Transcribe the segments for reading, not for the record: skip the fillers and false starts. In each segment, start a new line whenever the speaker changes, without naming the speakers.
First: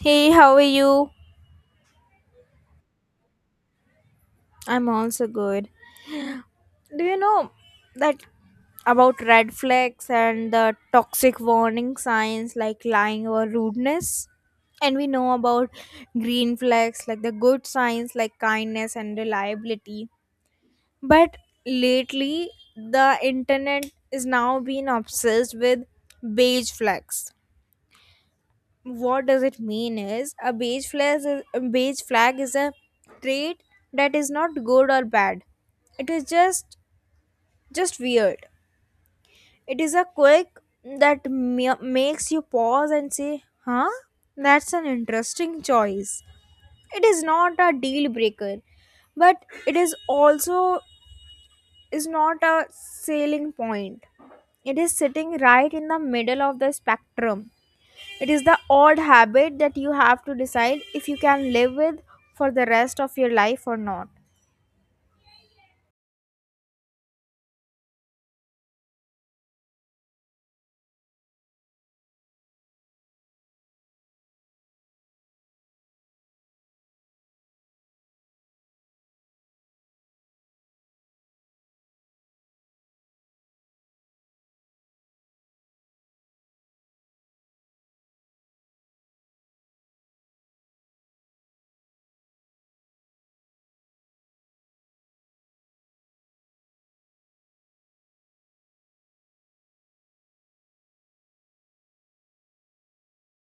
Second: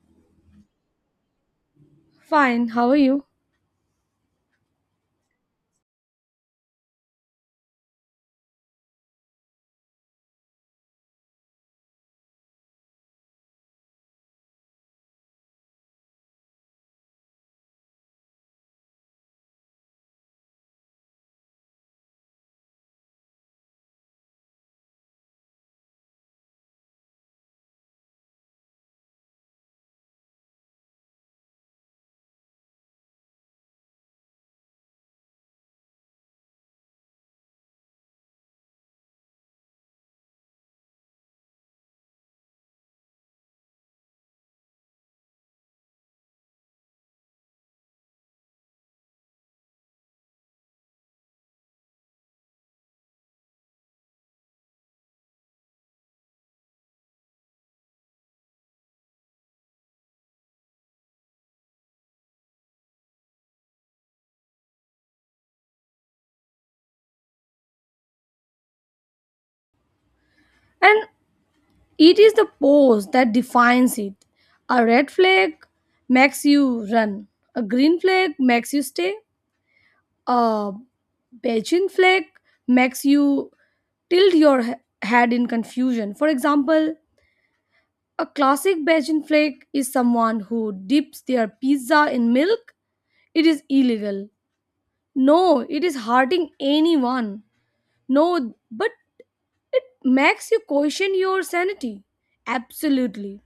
Hey, how are you?
Fine, how are you?
I'm also good. Do you know that about red flags and the toxic warning signs like lying or rudeness? And we know about green flags like the good signs like kindness and reliability. But lately, the internet is now being obsessed with beige flags. What does it mean? Is a beige flag is a beige flag is a trait that is not good or bad. It is just weird. It is a quirk that makes you pause and say, huh, that's an interesting choice. It is not a deal breaker, but it is also is not a selling point. It is sitting right in the middle of the spectrum. It is the odd habit that you have to decide if you can live with for the rest of your life or not.
And it is the pose that defines it. A red flag makes you run, a green flag makes you stay, a Beijing flag makes you tilt your head in confusion. For example, a classic Beijing flag is someone who dips their pizza in milk. It is illegal. No, it is hurting anyone. No, but it makes you question your sanity. Absolutely.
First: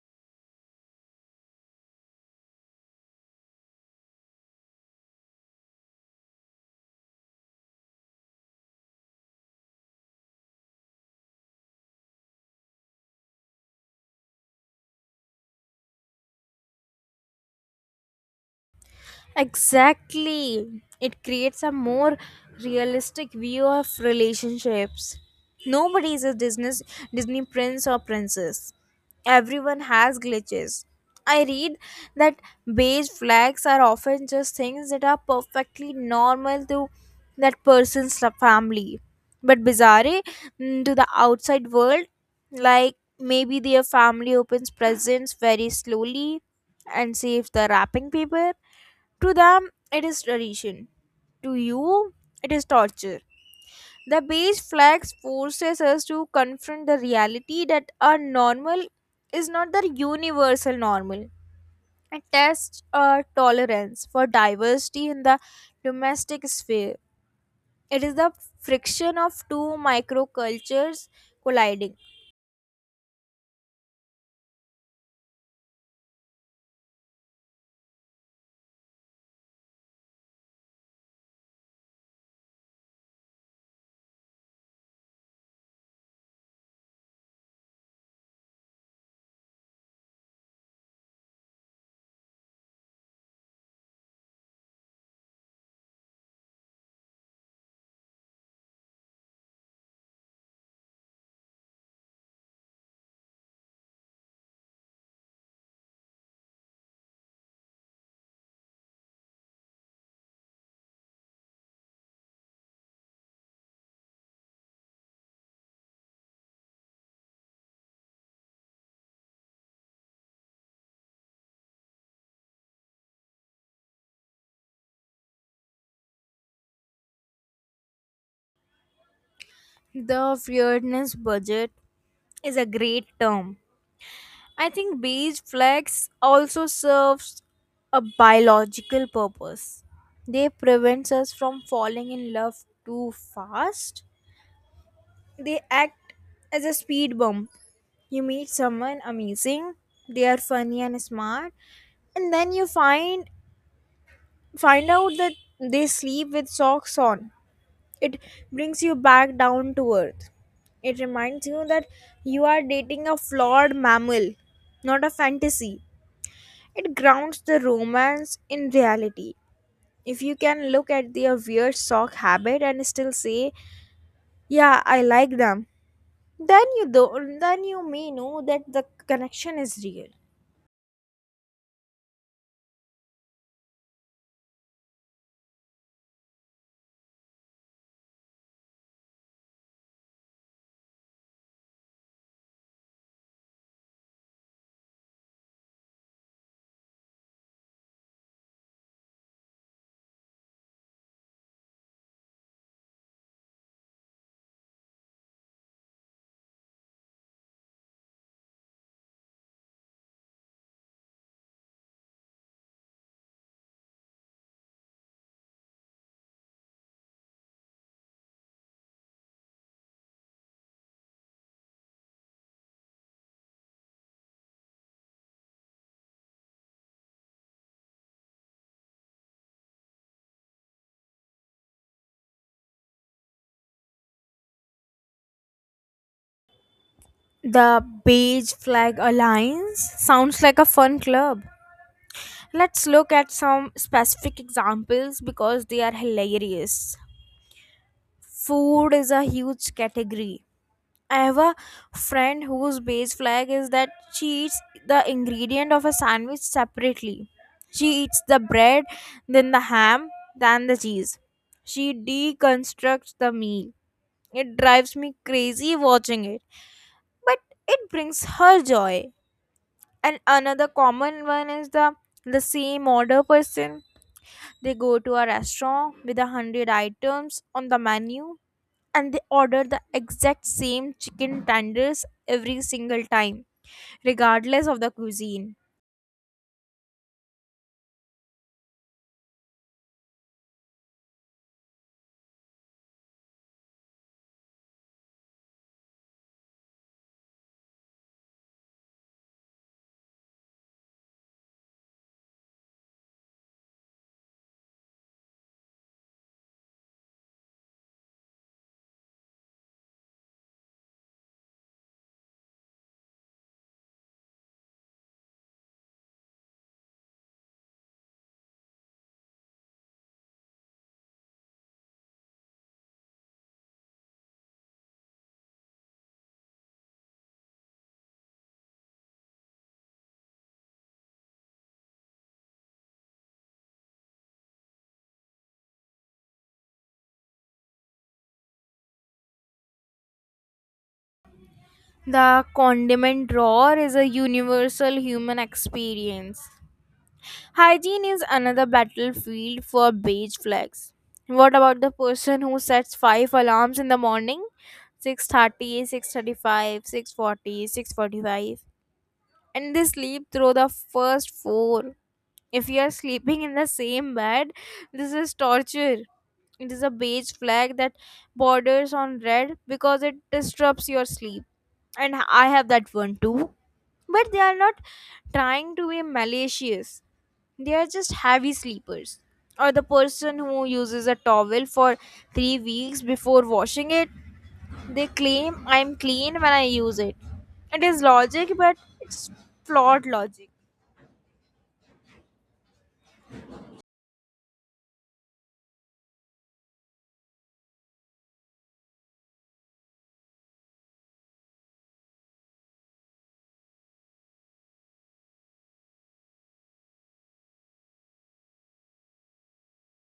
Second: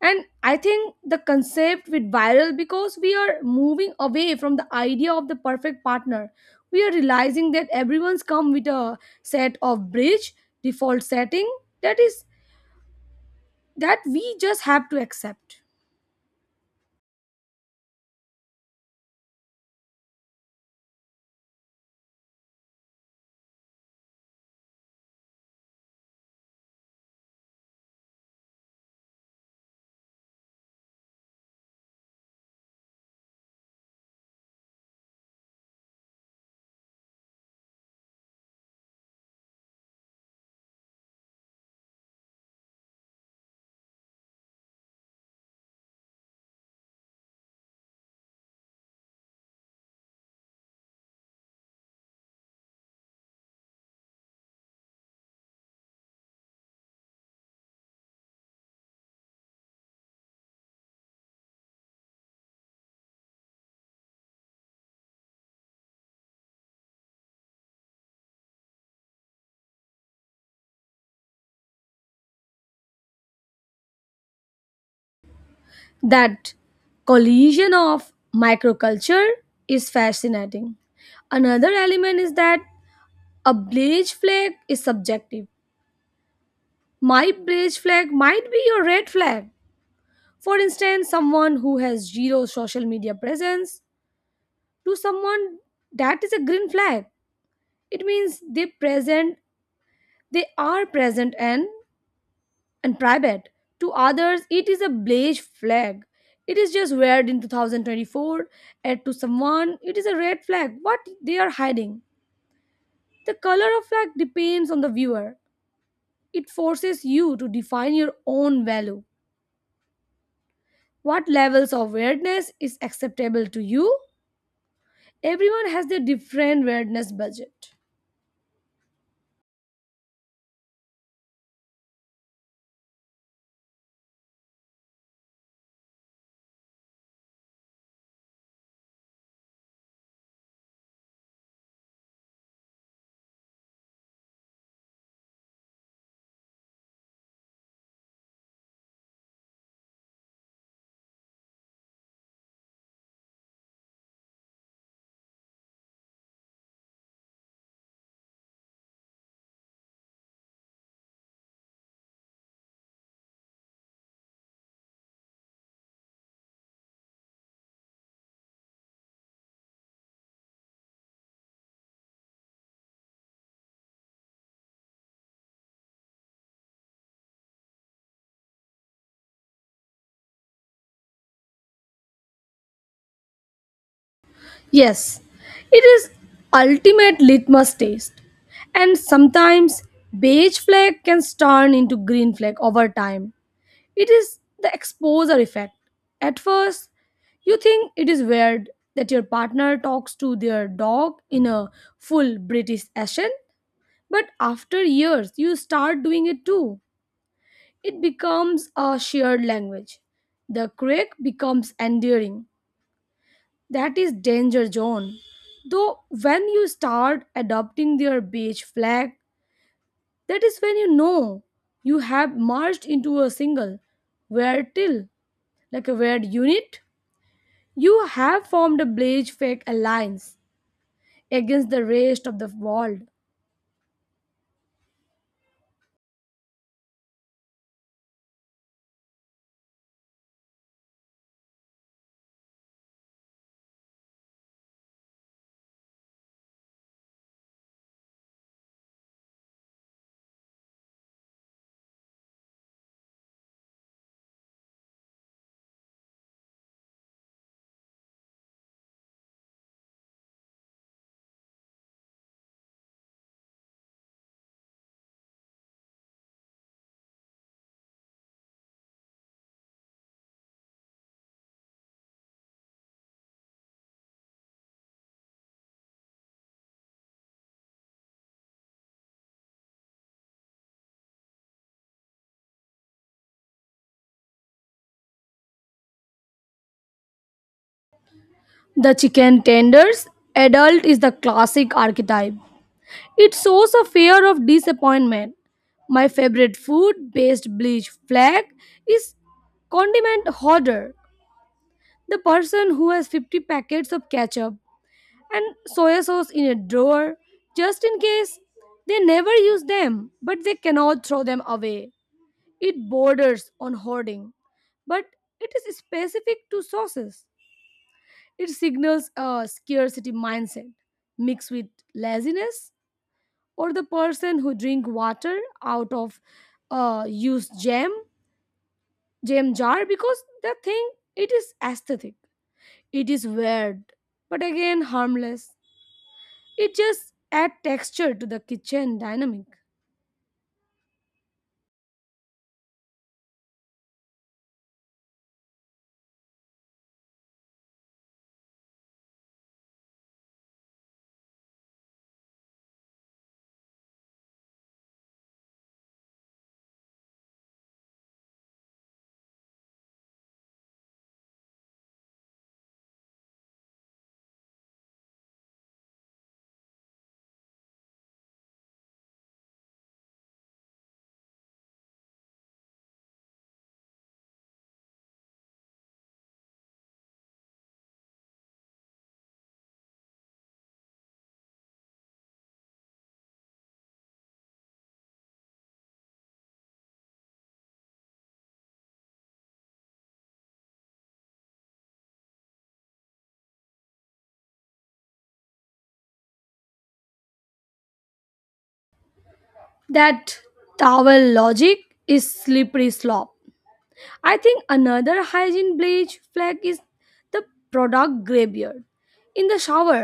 And I think the concept with viral because we are moving away from the idea of the perfect partner. We are realizing that everyone's come with a set of bridge default setting that is that we just have to accept.
Exactly. It creates a more realistic view of relationships. Nobody is a Disney prince or princess. Everyone has glitches. I read that beige flags are often just things that are perfectly normal to that person's family, but bizarre to the outside world. Like maybe their family opens presents very slowly and saves the wrapping paper. To them, it is tradition. To you, it is torture. The beige flags forces us to confront the reality that our normal is not the universal normal. It tests our tolerance for diversity in the domestic sphere. It is the friction of two microcultures colliding.
That collision of microculture is fascinating. Another element is that a beige flag is subjective. My beige flag might be your red flag. For instance, someone who has zero social media presence to someone that is a green flag. It means they are present and private. To others, it is a beige flag. It is just weird in 2024, and to someone it is a red flag what they are hiding. The color of flag depends on the viewer. It forces you to define your own value. What levels of weirdness is acceptable to you? Everyone has their different weirdness budget.
The weirdness budget is a great term. I think beige flags also serves a biological purpose. They prevents us from falling in love too fast. They act as a speed bump. You meet someone amazing, they are funny and smart, and then you find out that they sleep with socks on. It brings you back down to earth. It reminds you that you are dating a flawed mammal, not a fantasy. It grounds the romance in reality. If you can look at their weird sock habit and still say, "Yeah, I like them," then you do, then you may know that the connection is real.
Yes, it is ultimate litmus test. And sometimes beige flag can turn into green flag over time. It is the exposure effect. At first, you think it is weird that your partner talks to their dog in a full British accent, but after years, you start doing it too. It becomes a shared language. The quake becomes enduring. That is danger zone. Though when you start adopting their beige flag, that is when you know you have merged into a single weird till, like a weird unit. You have formed a beige fake alliance against the rest of the world.
The Beige Flag Alliance sounds like a fun club. Let's look at some specific examples because they are hilarious. Food is a huge category. I have a friend whose base flag is that she eats the ingredient of a sandwich separately. She eats the bread, then the ham, then the cheese. She deconstructs the meal. It drives me crazy watching it, but it brings her joy. And another common one is the same order person. They go to a restaurant with 100 items on the menu, and they order the exact same chicken tenders every single time, regardless of the cuisine.
The chicken tenders adult is the classic archetype. It shows a fear of disappointment. My favorite food based bleach flag is condiment hoarder, the person who has 50 packets of ketchup and soya sauce in a drawer just in case. They never use them, but they cannot throw them away. It borders on hoarding, but it is specific to sauces. It signals a scarcity mindset mixed with laziness, or the person who drink water out of used jam jar because the thing, it is aesthetic. It is weird, but again harmless. It just add texture to the kitchen dynamic.
The condiment drawer is a universal human experience. Hygiene is another battlefield for beige flags. What about the person who sets five alarms in the morning? 6:30, 6:35, 6:40, 6:45, and they sleep through the first four. If you are sleeping in the same bed, this is torture. It is a beige flag that borders on red because it disrupts your sleep. And I have that one too. But they are not trying to be malicious. They are just heavy sleepers. Or the person who uses a towel for 3 weeks before washing it, they claim I'm clean when I use it. It is logic, but it's flawed logic.
That towel logic is slippery slope. I think another hygiene bleach flag is the product graveyard in the shower.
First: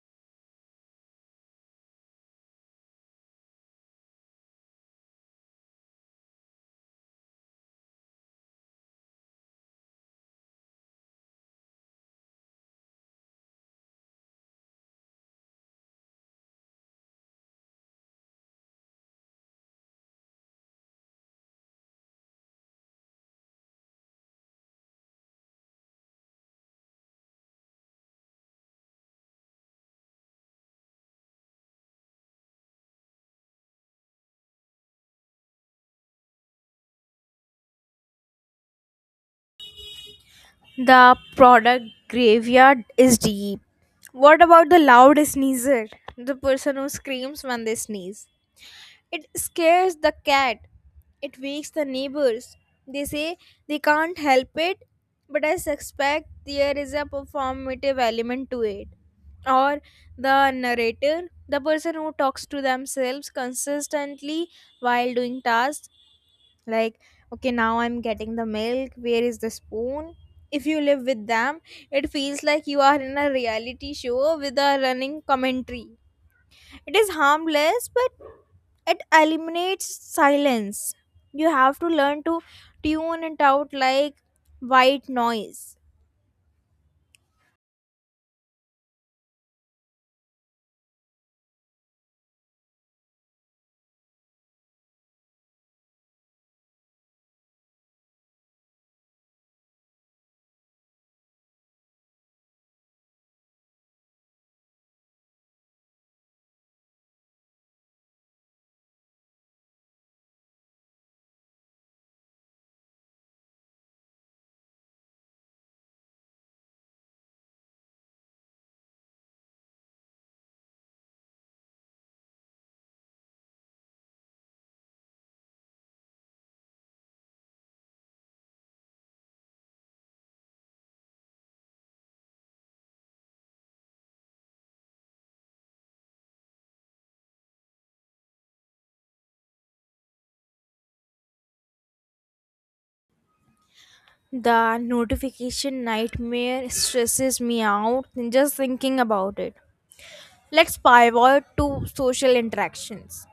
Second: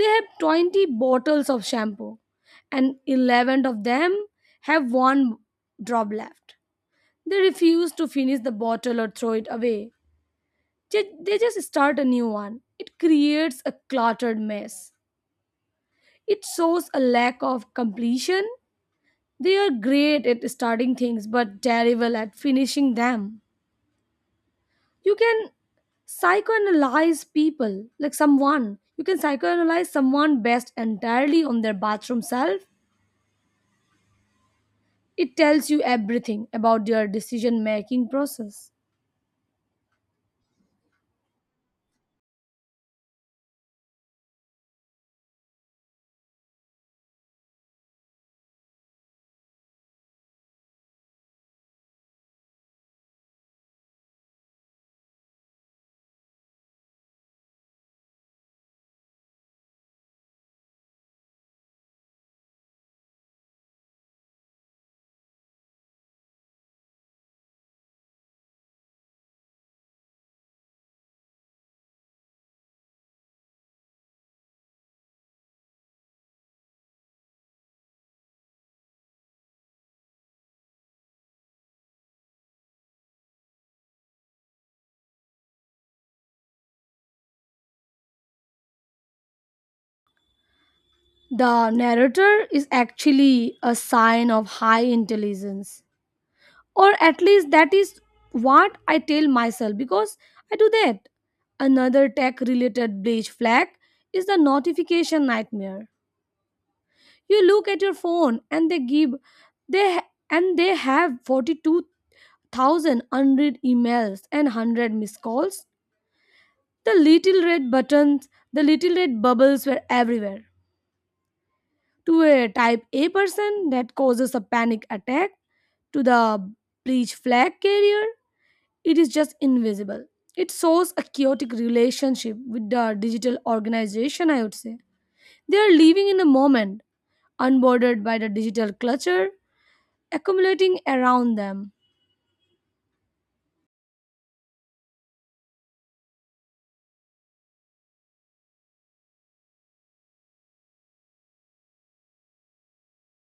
They have 20 bottles of shampoo, and 11 of them have one drop left. They refuse to finish the bottle or throw it away. They just start a new one. It creates a cluttered mess. It shows a lack of completion. They are great at starting things but terrible at finishing them. You can psychoanalyze people, like someone. You can psychoanalyze someone based entirely on their bathroom self. It tells you everything about their decision making process.
The product graveyard is deep. What about the loud sneezer? The person who screams when they sneeze. It scares the cat. It wakes the neighbors. They say they can't help it, but I suspect there is a performative element to it. Or the narrator, the person who talks to themselves consistently while doing tasks, like, okay, now I'm getting the milk, where is the spoon? If you live with them, it feels like you are in a reality show with a running commentary. It is harmless, but it eliminates silence. You have to learn to tune it out like white noise.
The narrator is actually a sign of high intelligence, or at least that is what I tell myself because I do that. Another tech related bleach flag is the notification nightmare. You look at your phone and they they have 42,000 unread emails and 100 missed calls. The little red buttons, the little red bubbles were everywhere. To a type A person that causes a panic attack, to the breech flag carrier, it is just invisible. It shows a chaotic relationship with the digital organization, I would say. They are living in the moment, unbordered by the digital clutter accumulating around them.
The notification nightmare stresses me out just thinking about it. Let's pivot to social interactions.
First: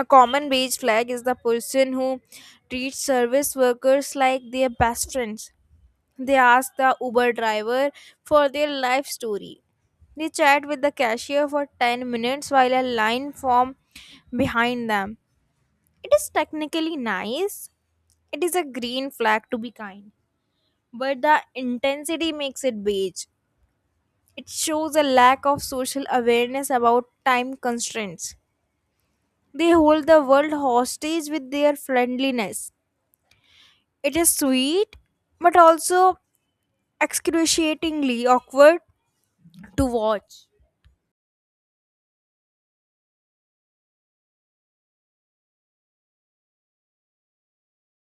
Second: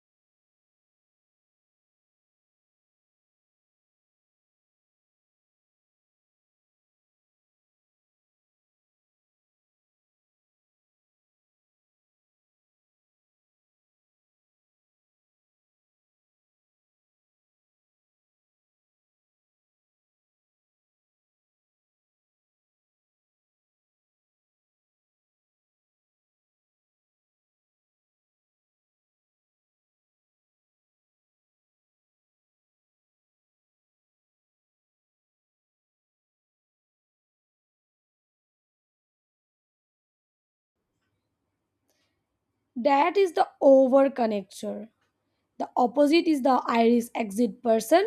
A common beige flag is the person who treats service workers like their best friends. They ask the Uber driver for their life story. They chat with the cashier for 10 minutes while a line forms behind them. It is technically nice. It is a green flag to be kind, but the intensity makes it beige. It shows a lack of social awareness about time constraints. They hold the world hostage with their friendliness. It is sweet, but also excruciatingly awkward to watch.
That is the overconnector. The opposite is the iris exit person.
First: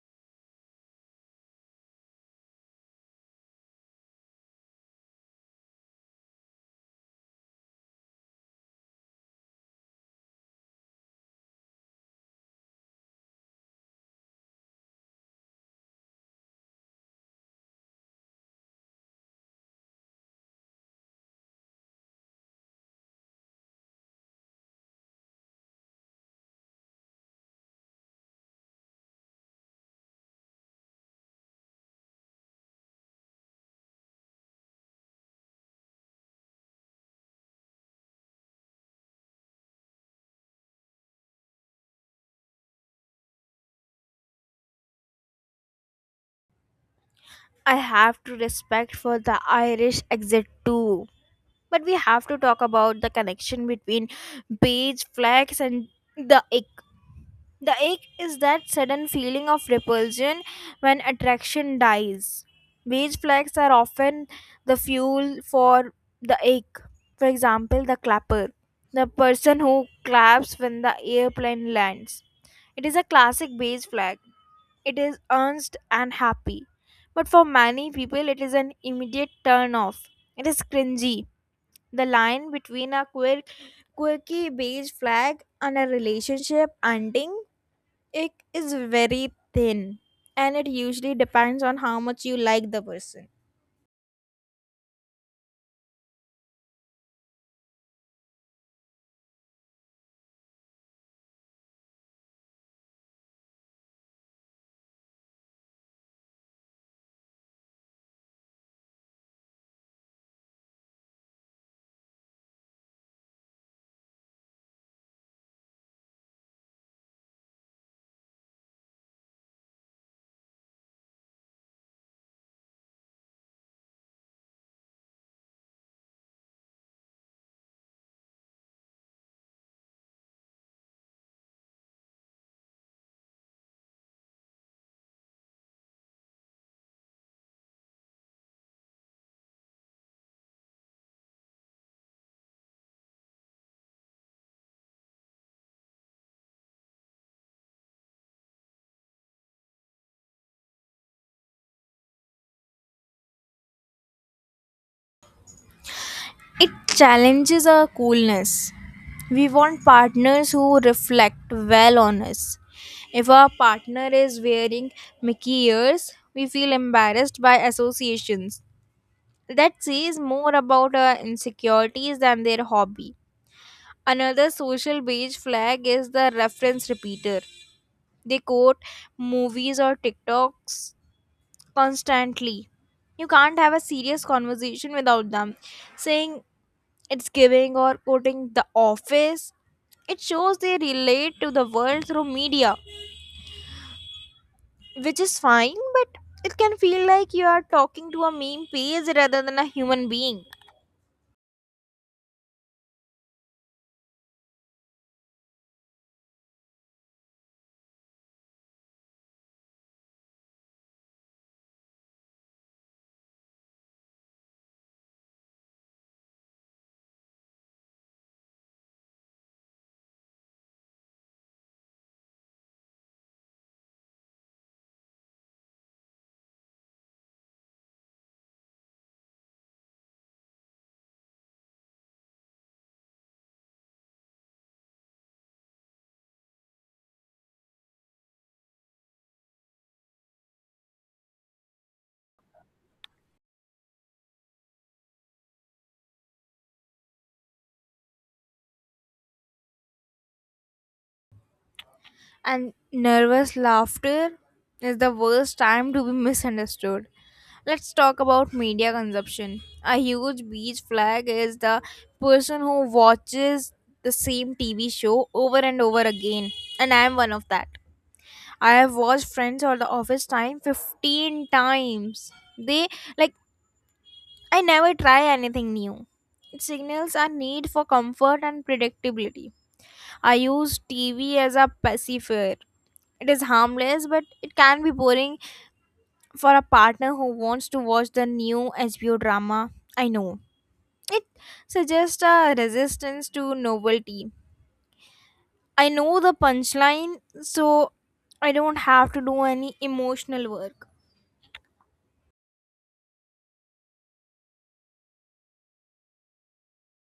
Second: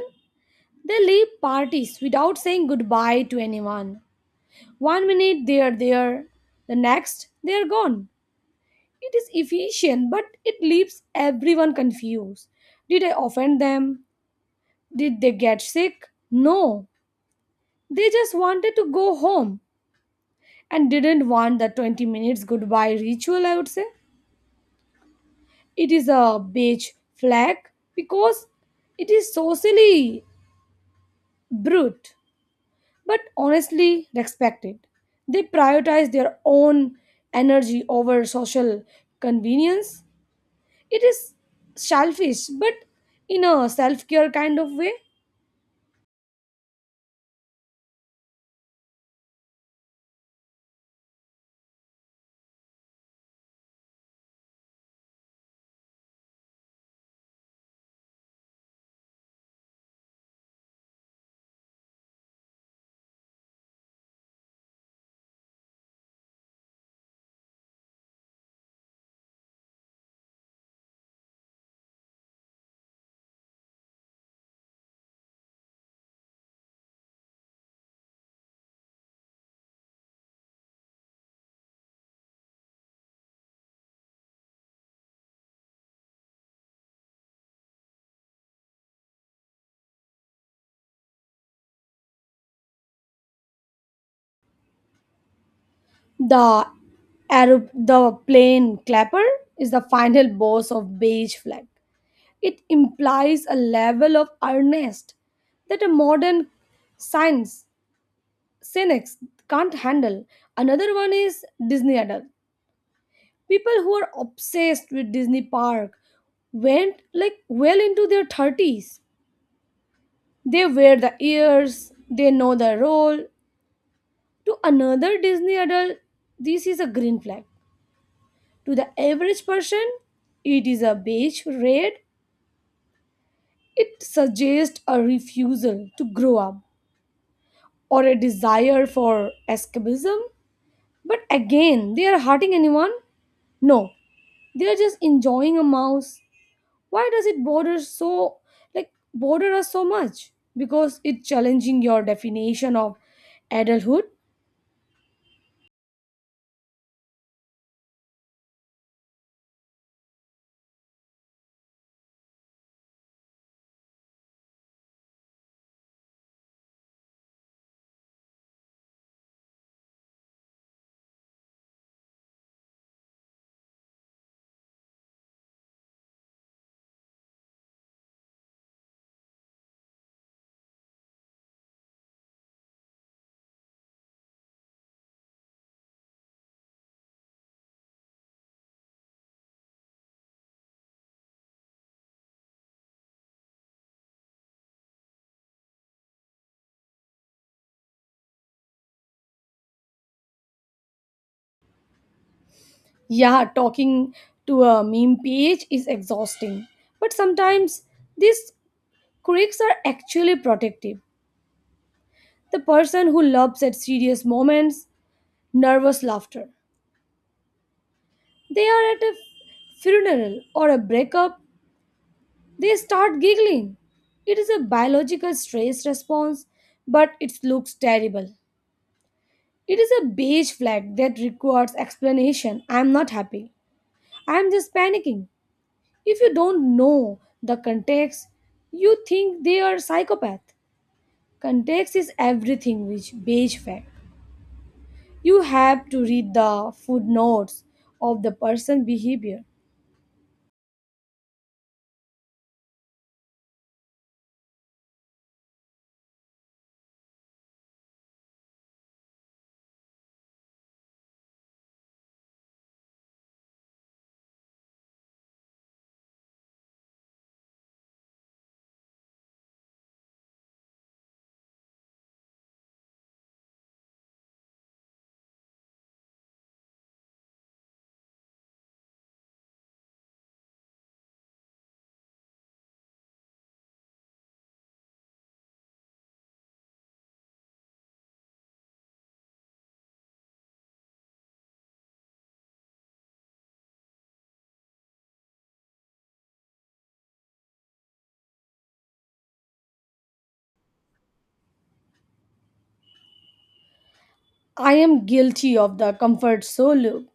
They leave parties without saying goodbye to anyone. One minute they are there, the next they are gone. It is efficient, but it leaves everyone confused. Did I offend them? Did they get sick? No, they just wanted to go home and didn't want the 20 minutes goodbye ritual, I would say. It is a beige flag because it is socially brute, but honestly respected. They prioritize their own energy over social convenience. It is selfish, but in a self care kind of way.
I have to respect for the Irish exit too. But we have to talk about the connection between beige flags and the ick. The ache is that sudden feeling of repulsion when attraction dies. Beige flags are often the fuel for the ache. For example, the clapper, the person who claps when the airplane lands. It is a classic beige flag. It is earnest and happy. But for many people, it is an immediate turn off. It is cringy. The line between a quirky beige flag and a relationship ending, it is very thin, and it usually depends on how much you like the person.
The Arab, the plane clapper is the final boss of beige flag. It implies a level of earnest that a modern science cynics can't handle. Another one is Disney adult. People who are obsessed with Disney park went like well into their 30s. They wear the ears, they know the role. To another Disney adult, this is a green flag. To the average person, it is a beige red. It suggests a refusal to grow up or a desire for escapism. But again, they are hurting anyone? No, they are just enjoying a mouse. Why does it bother us so much? Because it's challenging your definition of adulthood.
It challenges our coolness. We want partners who reflect well on us. If our partner is wearing Mickey ears, we feel embarrassed by associations. That says more about our insecurities than their hobby. Another social beige flag is the reference repeater. They quote movies or TikToks constantly. You can't have a serious conversation without them. Saying it's giving, or quoting The Office. It shows they relate to the world through media, which is fine, but it can feel like you are talking to a meme page rather than a human being.
Yeah, talking to a meme page is exhausting. But sometimes these quirks are actually protective. The person who laughs at serious moments, nervous laughter. They are at a funeral or a breakup, they start giggling. It is a biological stress response, but it looks terrible. It is a beige flag that requires explanation. I am not happy. I am just panicking. If you don't know the context, you think they are psychopath. Context is everything which beige fact. You have to read the footnotes of the person behavior.
And nervous laughter is the worst time to be misunderstood. Let's talk about media consumption. A huge beach flag is the person who watches the same TV show over and over again, and I am one of that. I have watched Friends or The Office Time 15 times. They, like, I never try anything new. It signals a need for comfort and predictability. I use TV as a pacifier. It is harmless, but it can be boring for a partner who wants to watch the new HBO drama. I know. It suggests a resistance to novelty. I know the punchline, so I don't have to do any emotional work.
I am guilty of the comfort so look.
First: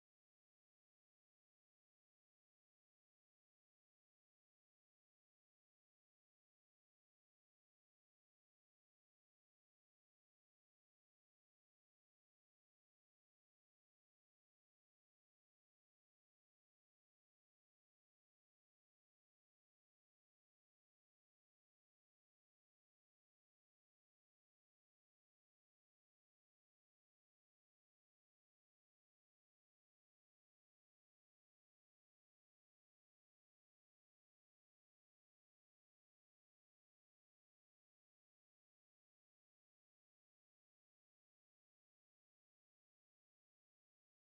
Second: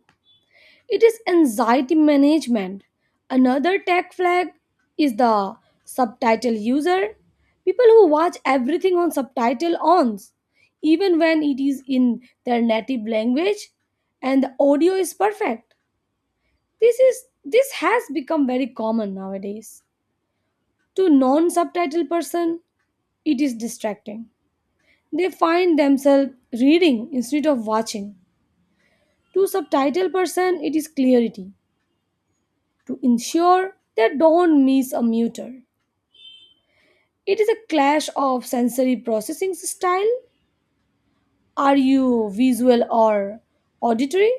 It is anxiety management. Another tech flag is the subtitle user. People who watch everything on subtitle ons, even when it is in their native language and the audio is perfect. This has become very common nowadays. To non-subtitle person, it is distracting. They find themselves reading instead of watching. To subtitle person, it is clarity to ensure they don't miss a muter. It is a clash of sensory processing style. Are you visual or auditory?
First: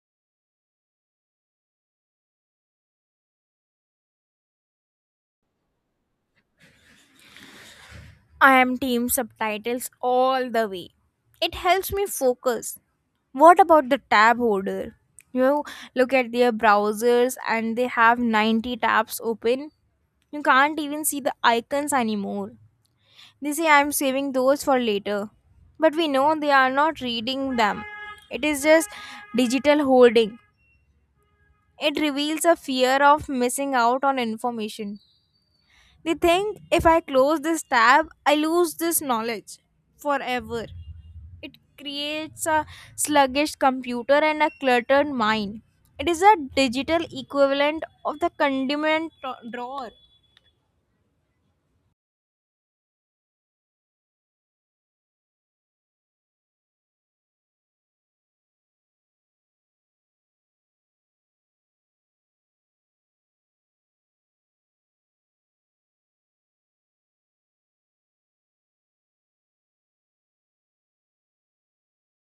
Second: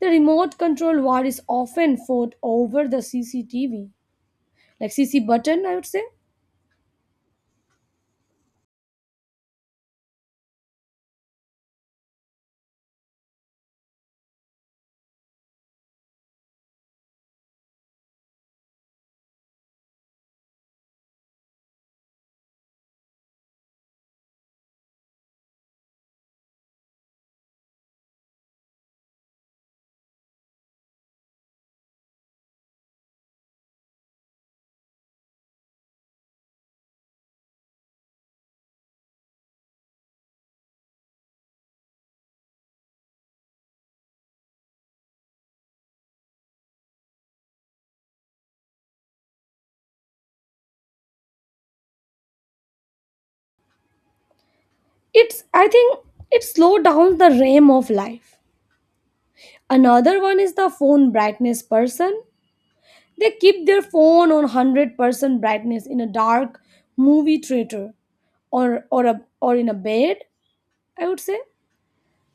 The remote control war is often fought over the CCTV, like C C button, I would say.
I am team subtitles all the way. It helps me focus. What about the tab holder? You look at their browsers and they have 90 tabs open. You can't even see the icons anymore. They say I'm saving those for later. But we know they are not reading them. It is just digital holding. It reveals a fear of missing out on information. They think if I close this tab, I lose this knowledge forever. It creates a sluggish computer and a cluttered mind. It is a digital equivalent of the condiment drawer.
It's I think it slowed down the realm of life. Another one is the phone brightness person. They keep their phone on 100% brightness in a dark movie theater, or in a bed, I would say.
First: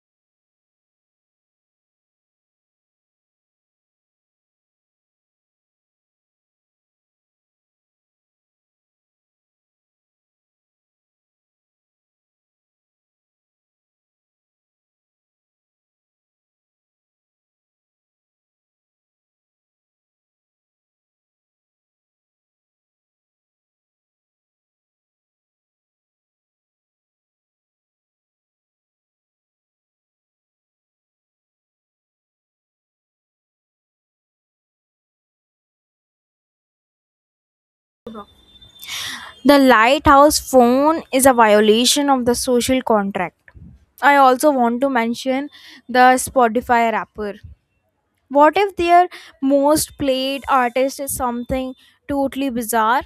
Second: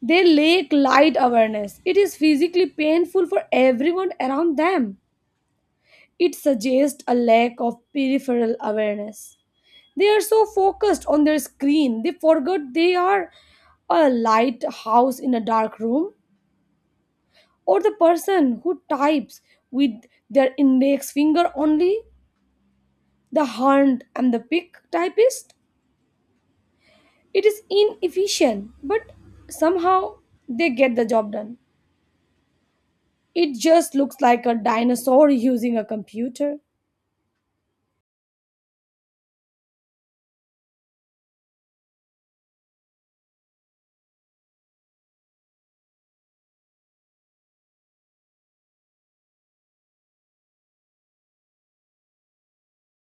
They lack light awareness. It is physically painful for everyone around them. It suggests a lack of peripheral awareness. They are so focused on their screen, they forgot they are a light house in a dark room. Or the person who types with their index finger only, the hand and the pick typist. It is inefficient but somehow they get the job done. It just looks like a dinosaur using a computer.
The lighthouse phone is a violation of the social contract. I also want to mention the Spotify rapper. What if their most played artist is something totally bizarre,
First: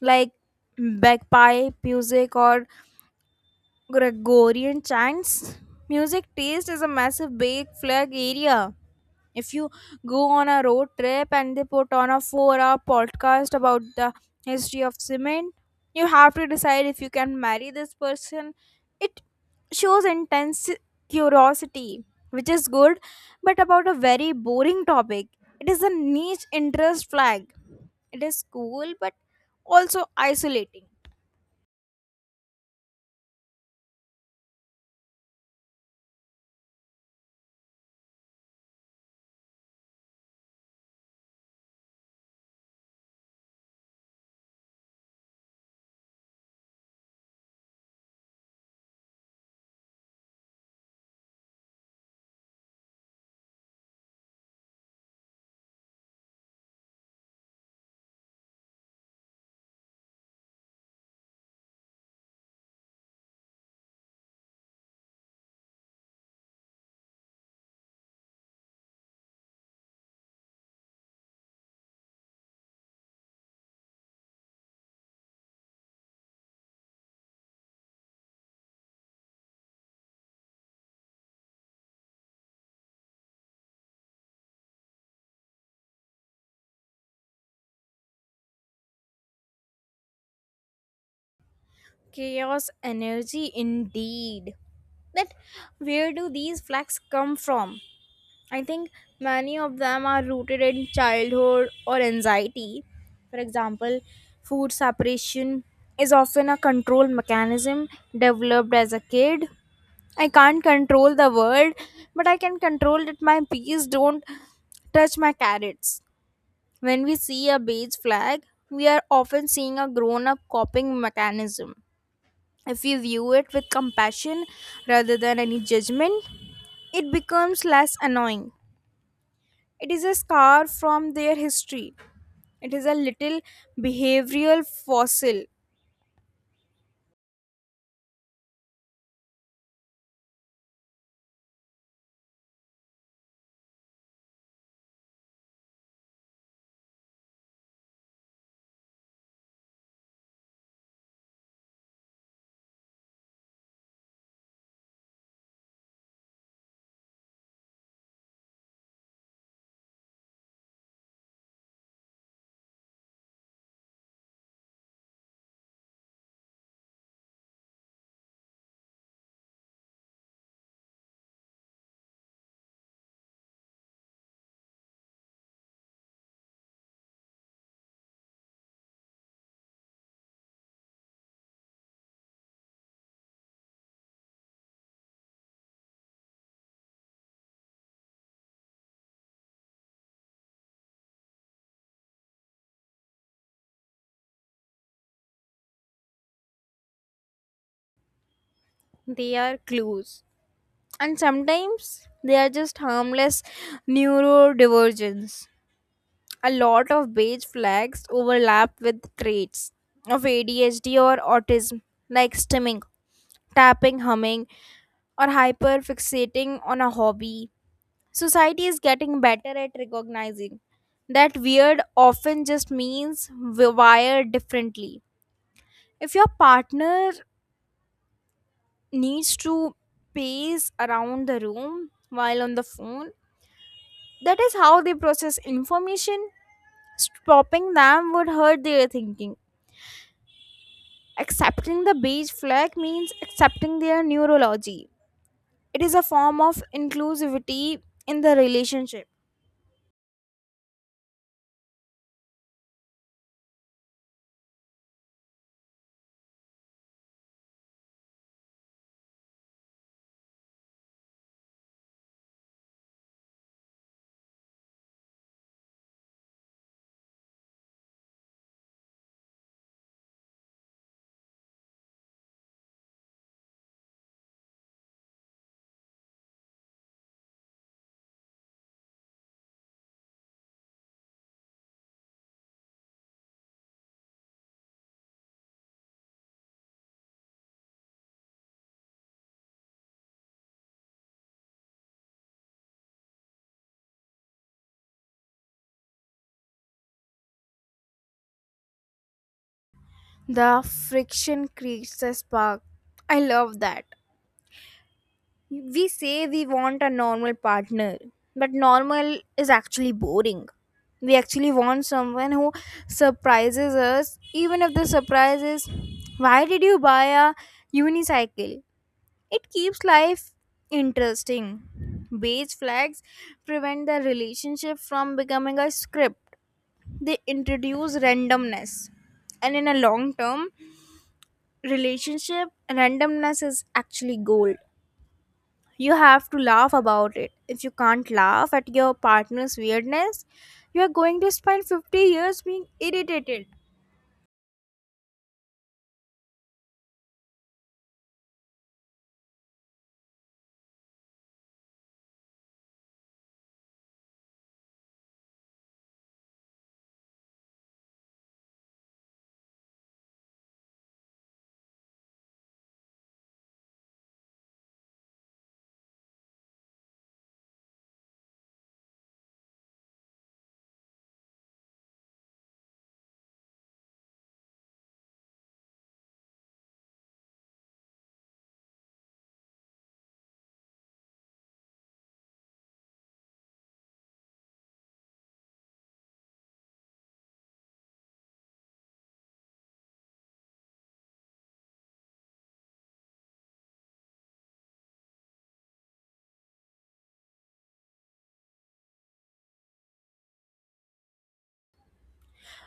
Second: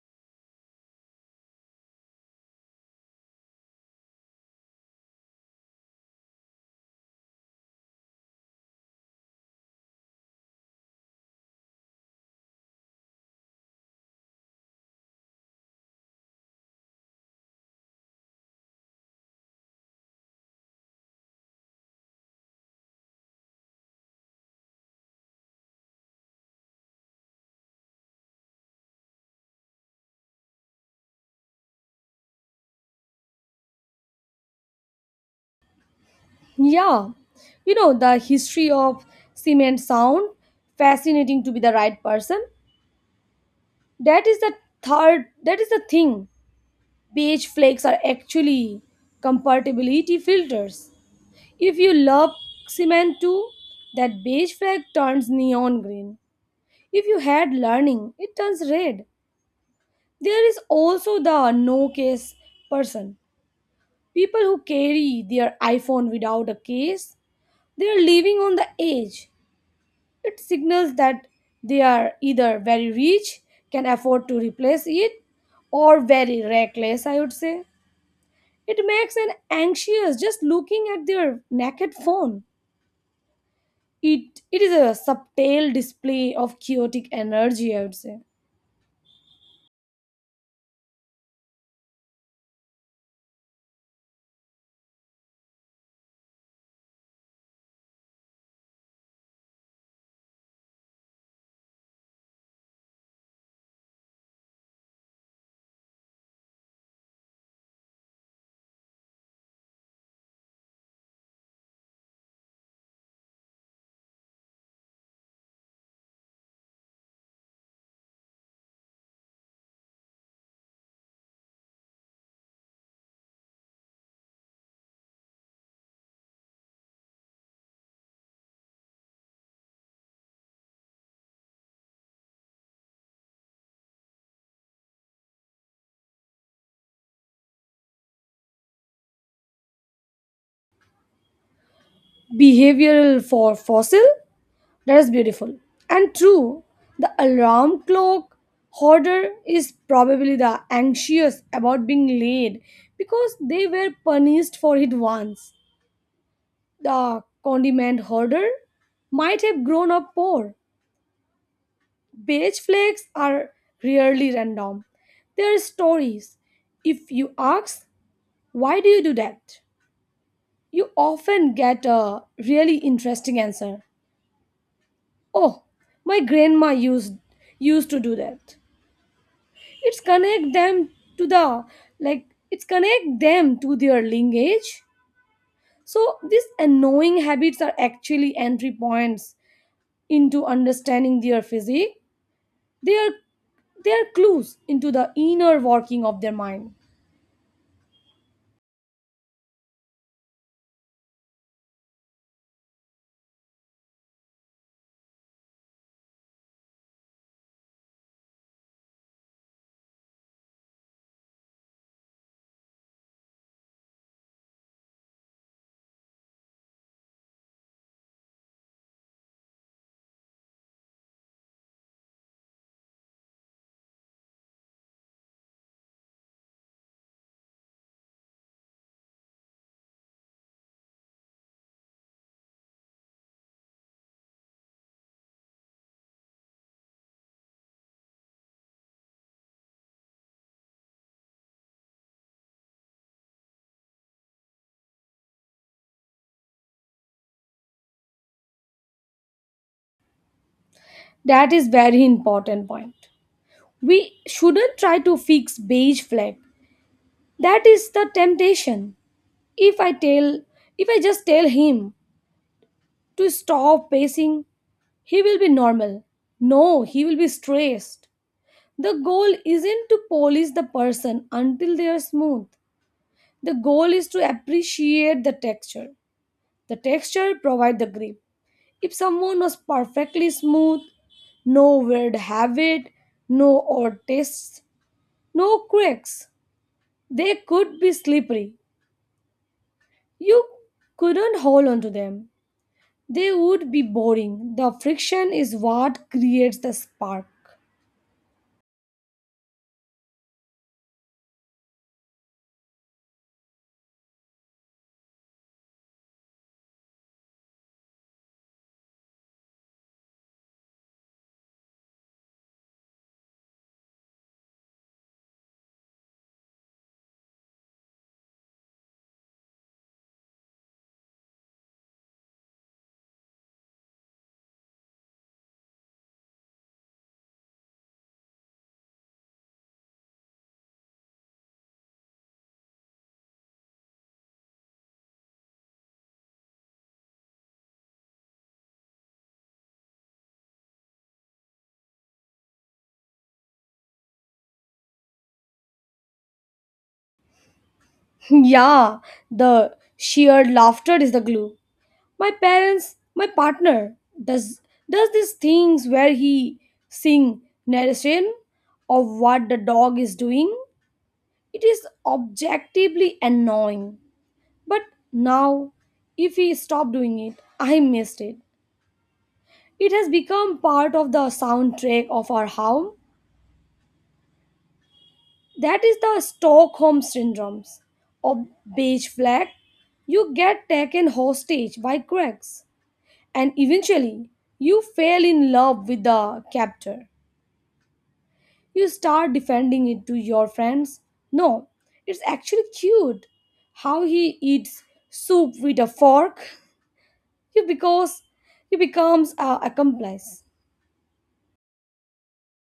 like bagpipe music or Gregorian chants? Music taste is a massive big flag area. If you go on a road trip and they put on a 4-hour podcast about the history of cement, you have to decide if you can marry this person. It shows intense curiosity, which is good, but about a very boring topic. It is a niche interest flag. It is cool, but also isolating.
Yeah, you know the history of cement sound fascinating to be the right person. That is the third that is the thing. Beige flakes are actually compatibility filters. If you love cement too, that beige flag turns neon green. If you had learning, it turns red. There is also the no case person. People who carry their iPhone without a case, they are living on the edge. It signals that they are either very rich, can afford to replace it, or very reckless, I would say. It makes an anxious just looking at their naked phone. It is a subtle display of chaotic energy, I would say.
Chaos energy, indeed. That, where do these flags come from? I think many of them are rooted in childhood or anxiety. For example, food separation is often a control mechanism developed as a kid. I can't control the world, but I can control that my peas don't touch my carrots. When we see a beige flag, we are often seeing a grown up coping mechanism. If we view it with compassion rather than any judgment, it becomes less annoying. It is a scar from their history. It is a little behavioral fossil.
Behavioral for fossil, that is beautiful. And true, the alarm clock hoarder is probably the anxious about being late because they were punished for it once. The condiment hoarder might have grown up poor. Beige flakes are rarely random. They are stories. If you ask, why do you do that? You often get a really interesting answer. Oh, my grandma used to do that. It's connect them to the like it's connect them to their lineage. So these annoying habits are actually entry points into understanding their physique. They are they are clues into the inner working of their mind.
They are clues. And sometimes they are just harmless neurodivergence. A lot of beige flags overlap with traits of ADHD or autism, like stimming, tapping, humming, or hyperfixating on a hobby. Society is getting better at recognizing that weird often just means we wired differently. If your partner needs to pace around the room while on the phone, that is how they process information. Stopping them would hurt their thinking. Accepting the beige flag means accepting their neurology. It is a form of inclusivity in the relationship.
That is very important point. We shouldn't try to fix beige flag. That is the temptation. If I tell if I just tell him to stop pacing, he will be normal. No, he will be stressed. The goal isn't to polish the person until they are smooth. The goal is to appreciate the texture. The texture provides the grip. If someone was perfectly smooth, no weird habit, no odd tastes, no quirks, they could be slippery. You couldn't hold on to them. They would be boring. The friction is what creates the spark.
The friction creates a spark. I love that. We say we want a normal partner, but normal is actually boring. We actually want someone who surprises us, even if the surprise is, why did you buy a unicycle? It keeps life interesting. Beige flags prevent the relationship from becoming a script, they introduce randomness. And in a long term relationship, randomness is actually gold. You have to laugh about it. If you can't laugh at your partner's weirdness, you are going to spend 50 years being irritated.
Yeah, the sheer laughter is the glue. My partner does does these things where he sing narration of what the dog is doing. It is objectively annoying. But now if he stopped doing it, I missed it. It has become part of the soundtrack of our home. That is the Stockholm syndromes or beige flag. You get taken hostage by cracks, and eventually you fall in love with the captor. You start defending it to your friends. No, it's actually cute how he eats soup with a fork. You Because he becomes a accomplice.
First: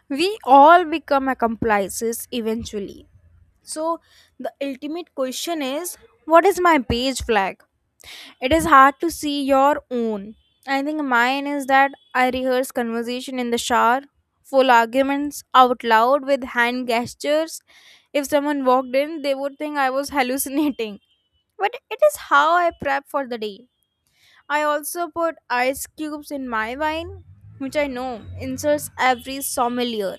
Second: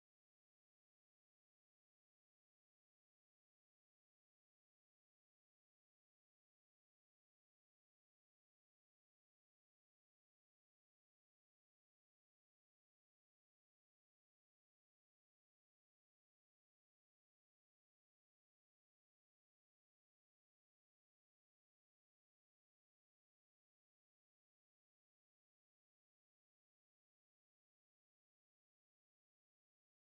We all become accomplices eventually. So, the ultimate question is, what is my beige flag? It is hard to see your own. I think mine is that I rehearse conversation in the shower, full arguments out loud with hand gestures. If someone walked in, they would think I was hallucinating. But it is how I prep for the day. I also put ice cubes in my wine, which I know insults every sommelier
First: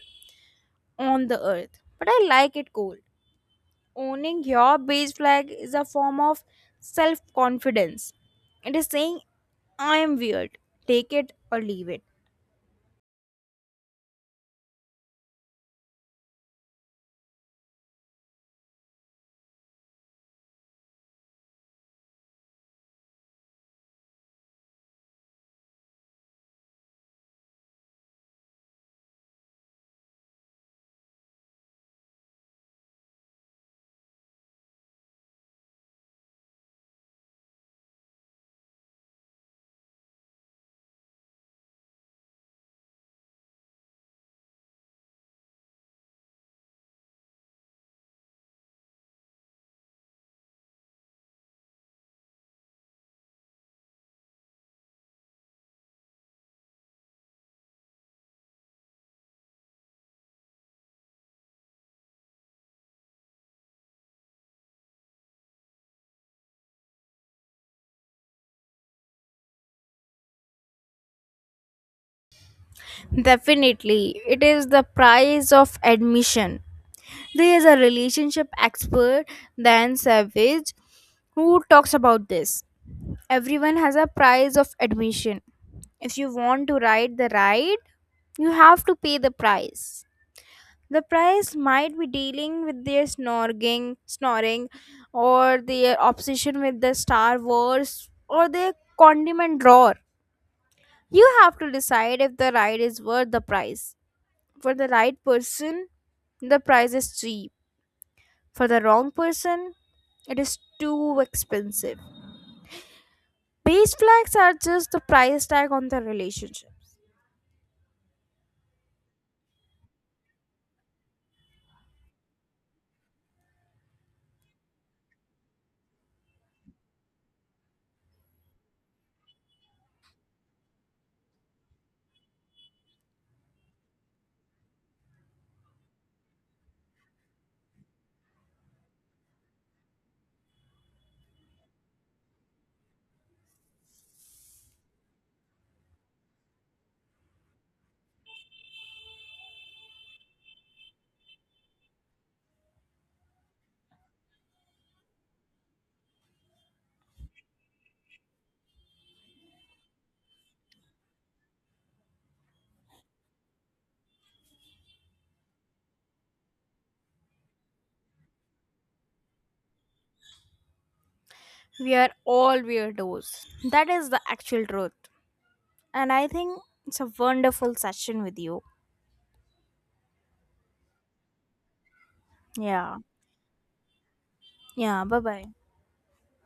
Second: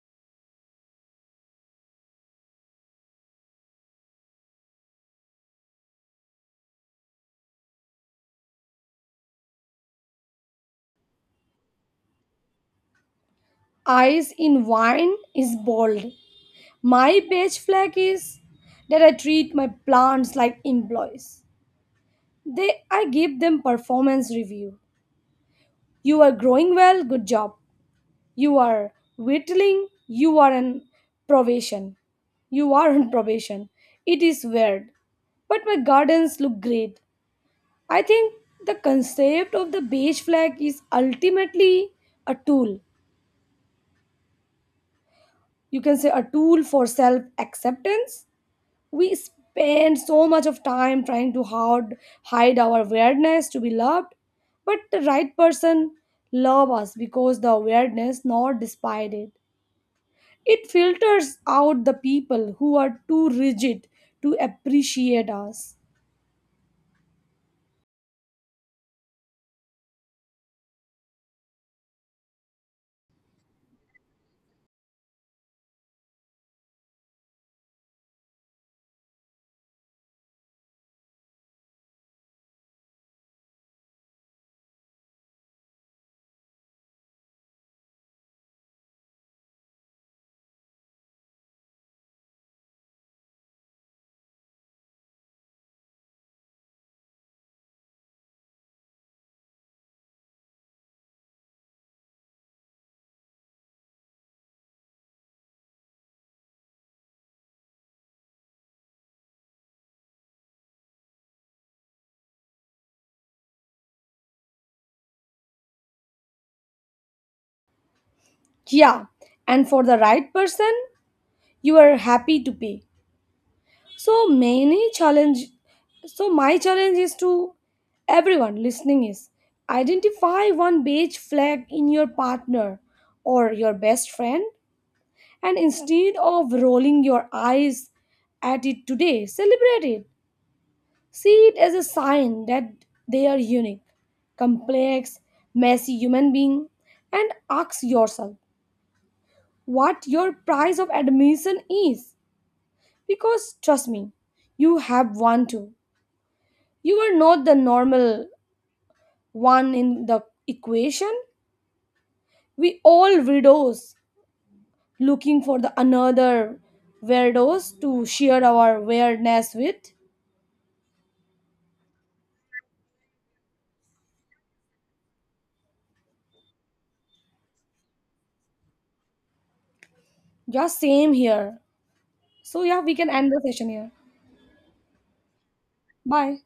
on the earth, but I like it cold. Owning your beige flag is a form of self confidence. It is saying, I am weird, take it or leave it.
Ice in wine is bold. My beige flag is that I treat my plants like employees. They I give them performance review. You are growing well, good job. You are whittling, you are on probation. You are on probation. It is weird. But my gardens look great. I think the concept of the beige flag is ultimately a tool. You can say a tool for self acceptance. We spend so much of time trying to hide our weirdness to be loved, but the right person love us because the weirdness not despite it. It filters out the people who are too rigid to appreciate us.
Definitely, it is the price of admission. There is a relationship expert, Dan Savage, who talks about this. Everyone has a price of admission. If you want to ride the ride, you have to pay the price. The price might be dealing with their snoring, or their obsession with the Star Wars, or their condiment drawer. You have to decide if the ride is worth the price. For the right person, the price is cheap. For the wrong person, it is too expensive. Base flags are just the price tag on the relationship.
Yeah, and for the right person, you are happy to pay. So many challenge, so my challenge is to everyone listening is identify one beige flag in your partner or your best friend, and instead of rolling your eyes at it today, celebrate it. See it as a sign that they are unique, complex, messy human being. And ask yourself what your price of admission is, because trust me, you have one too. You are not the normal one in the equation. We all weirdos looking for the another weirdos to share our weirdness with.
We are all weirdos. That is the actual truth. And I think it's a wonderful session with you.
Yeah, same here. So yeah, we
Yeah.
can end the session here.
Yeah. Bye bye.
Bye.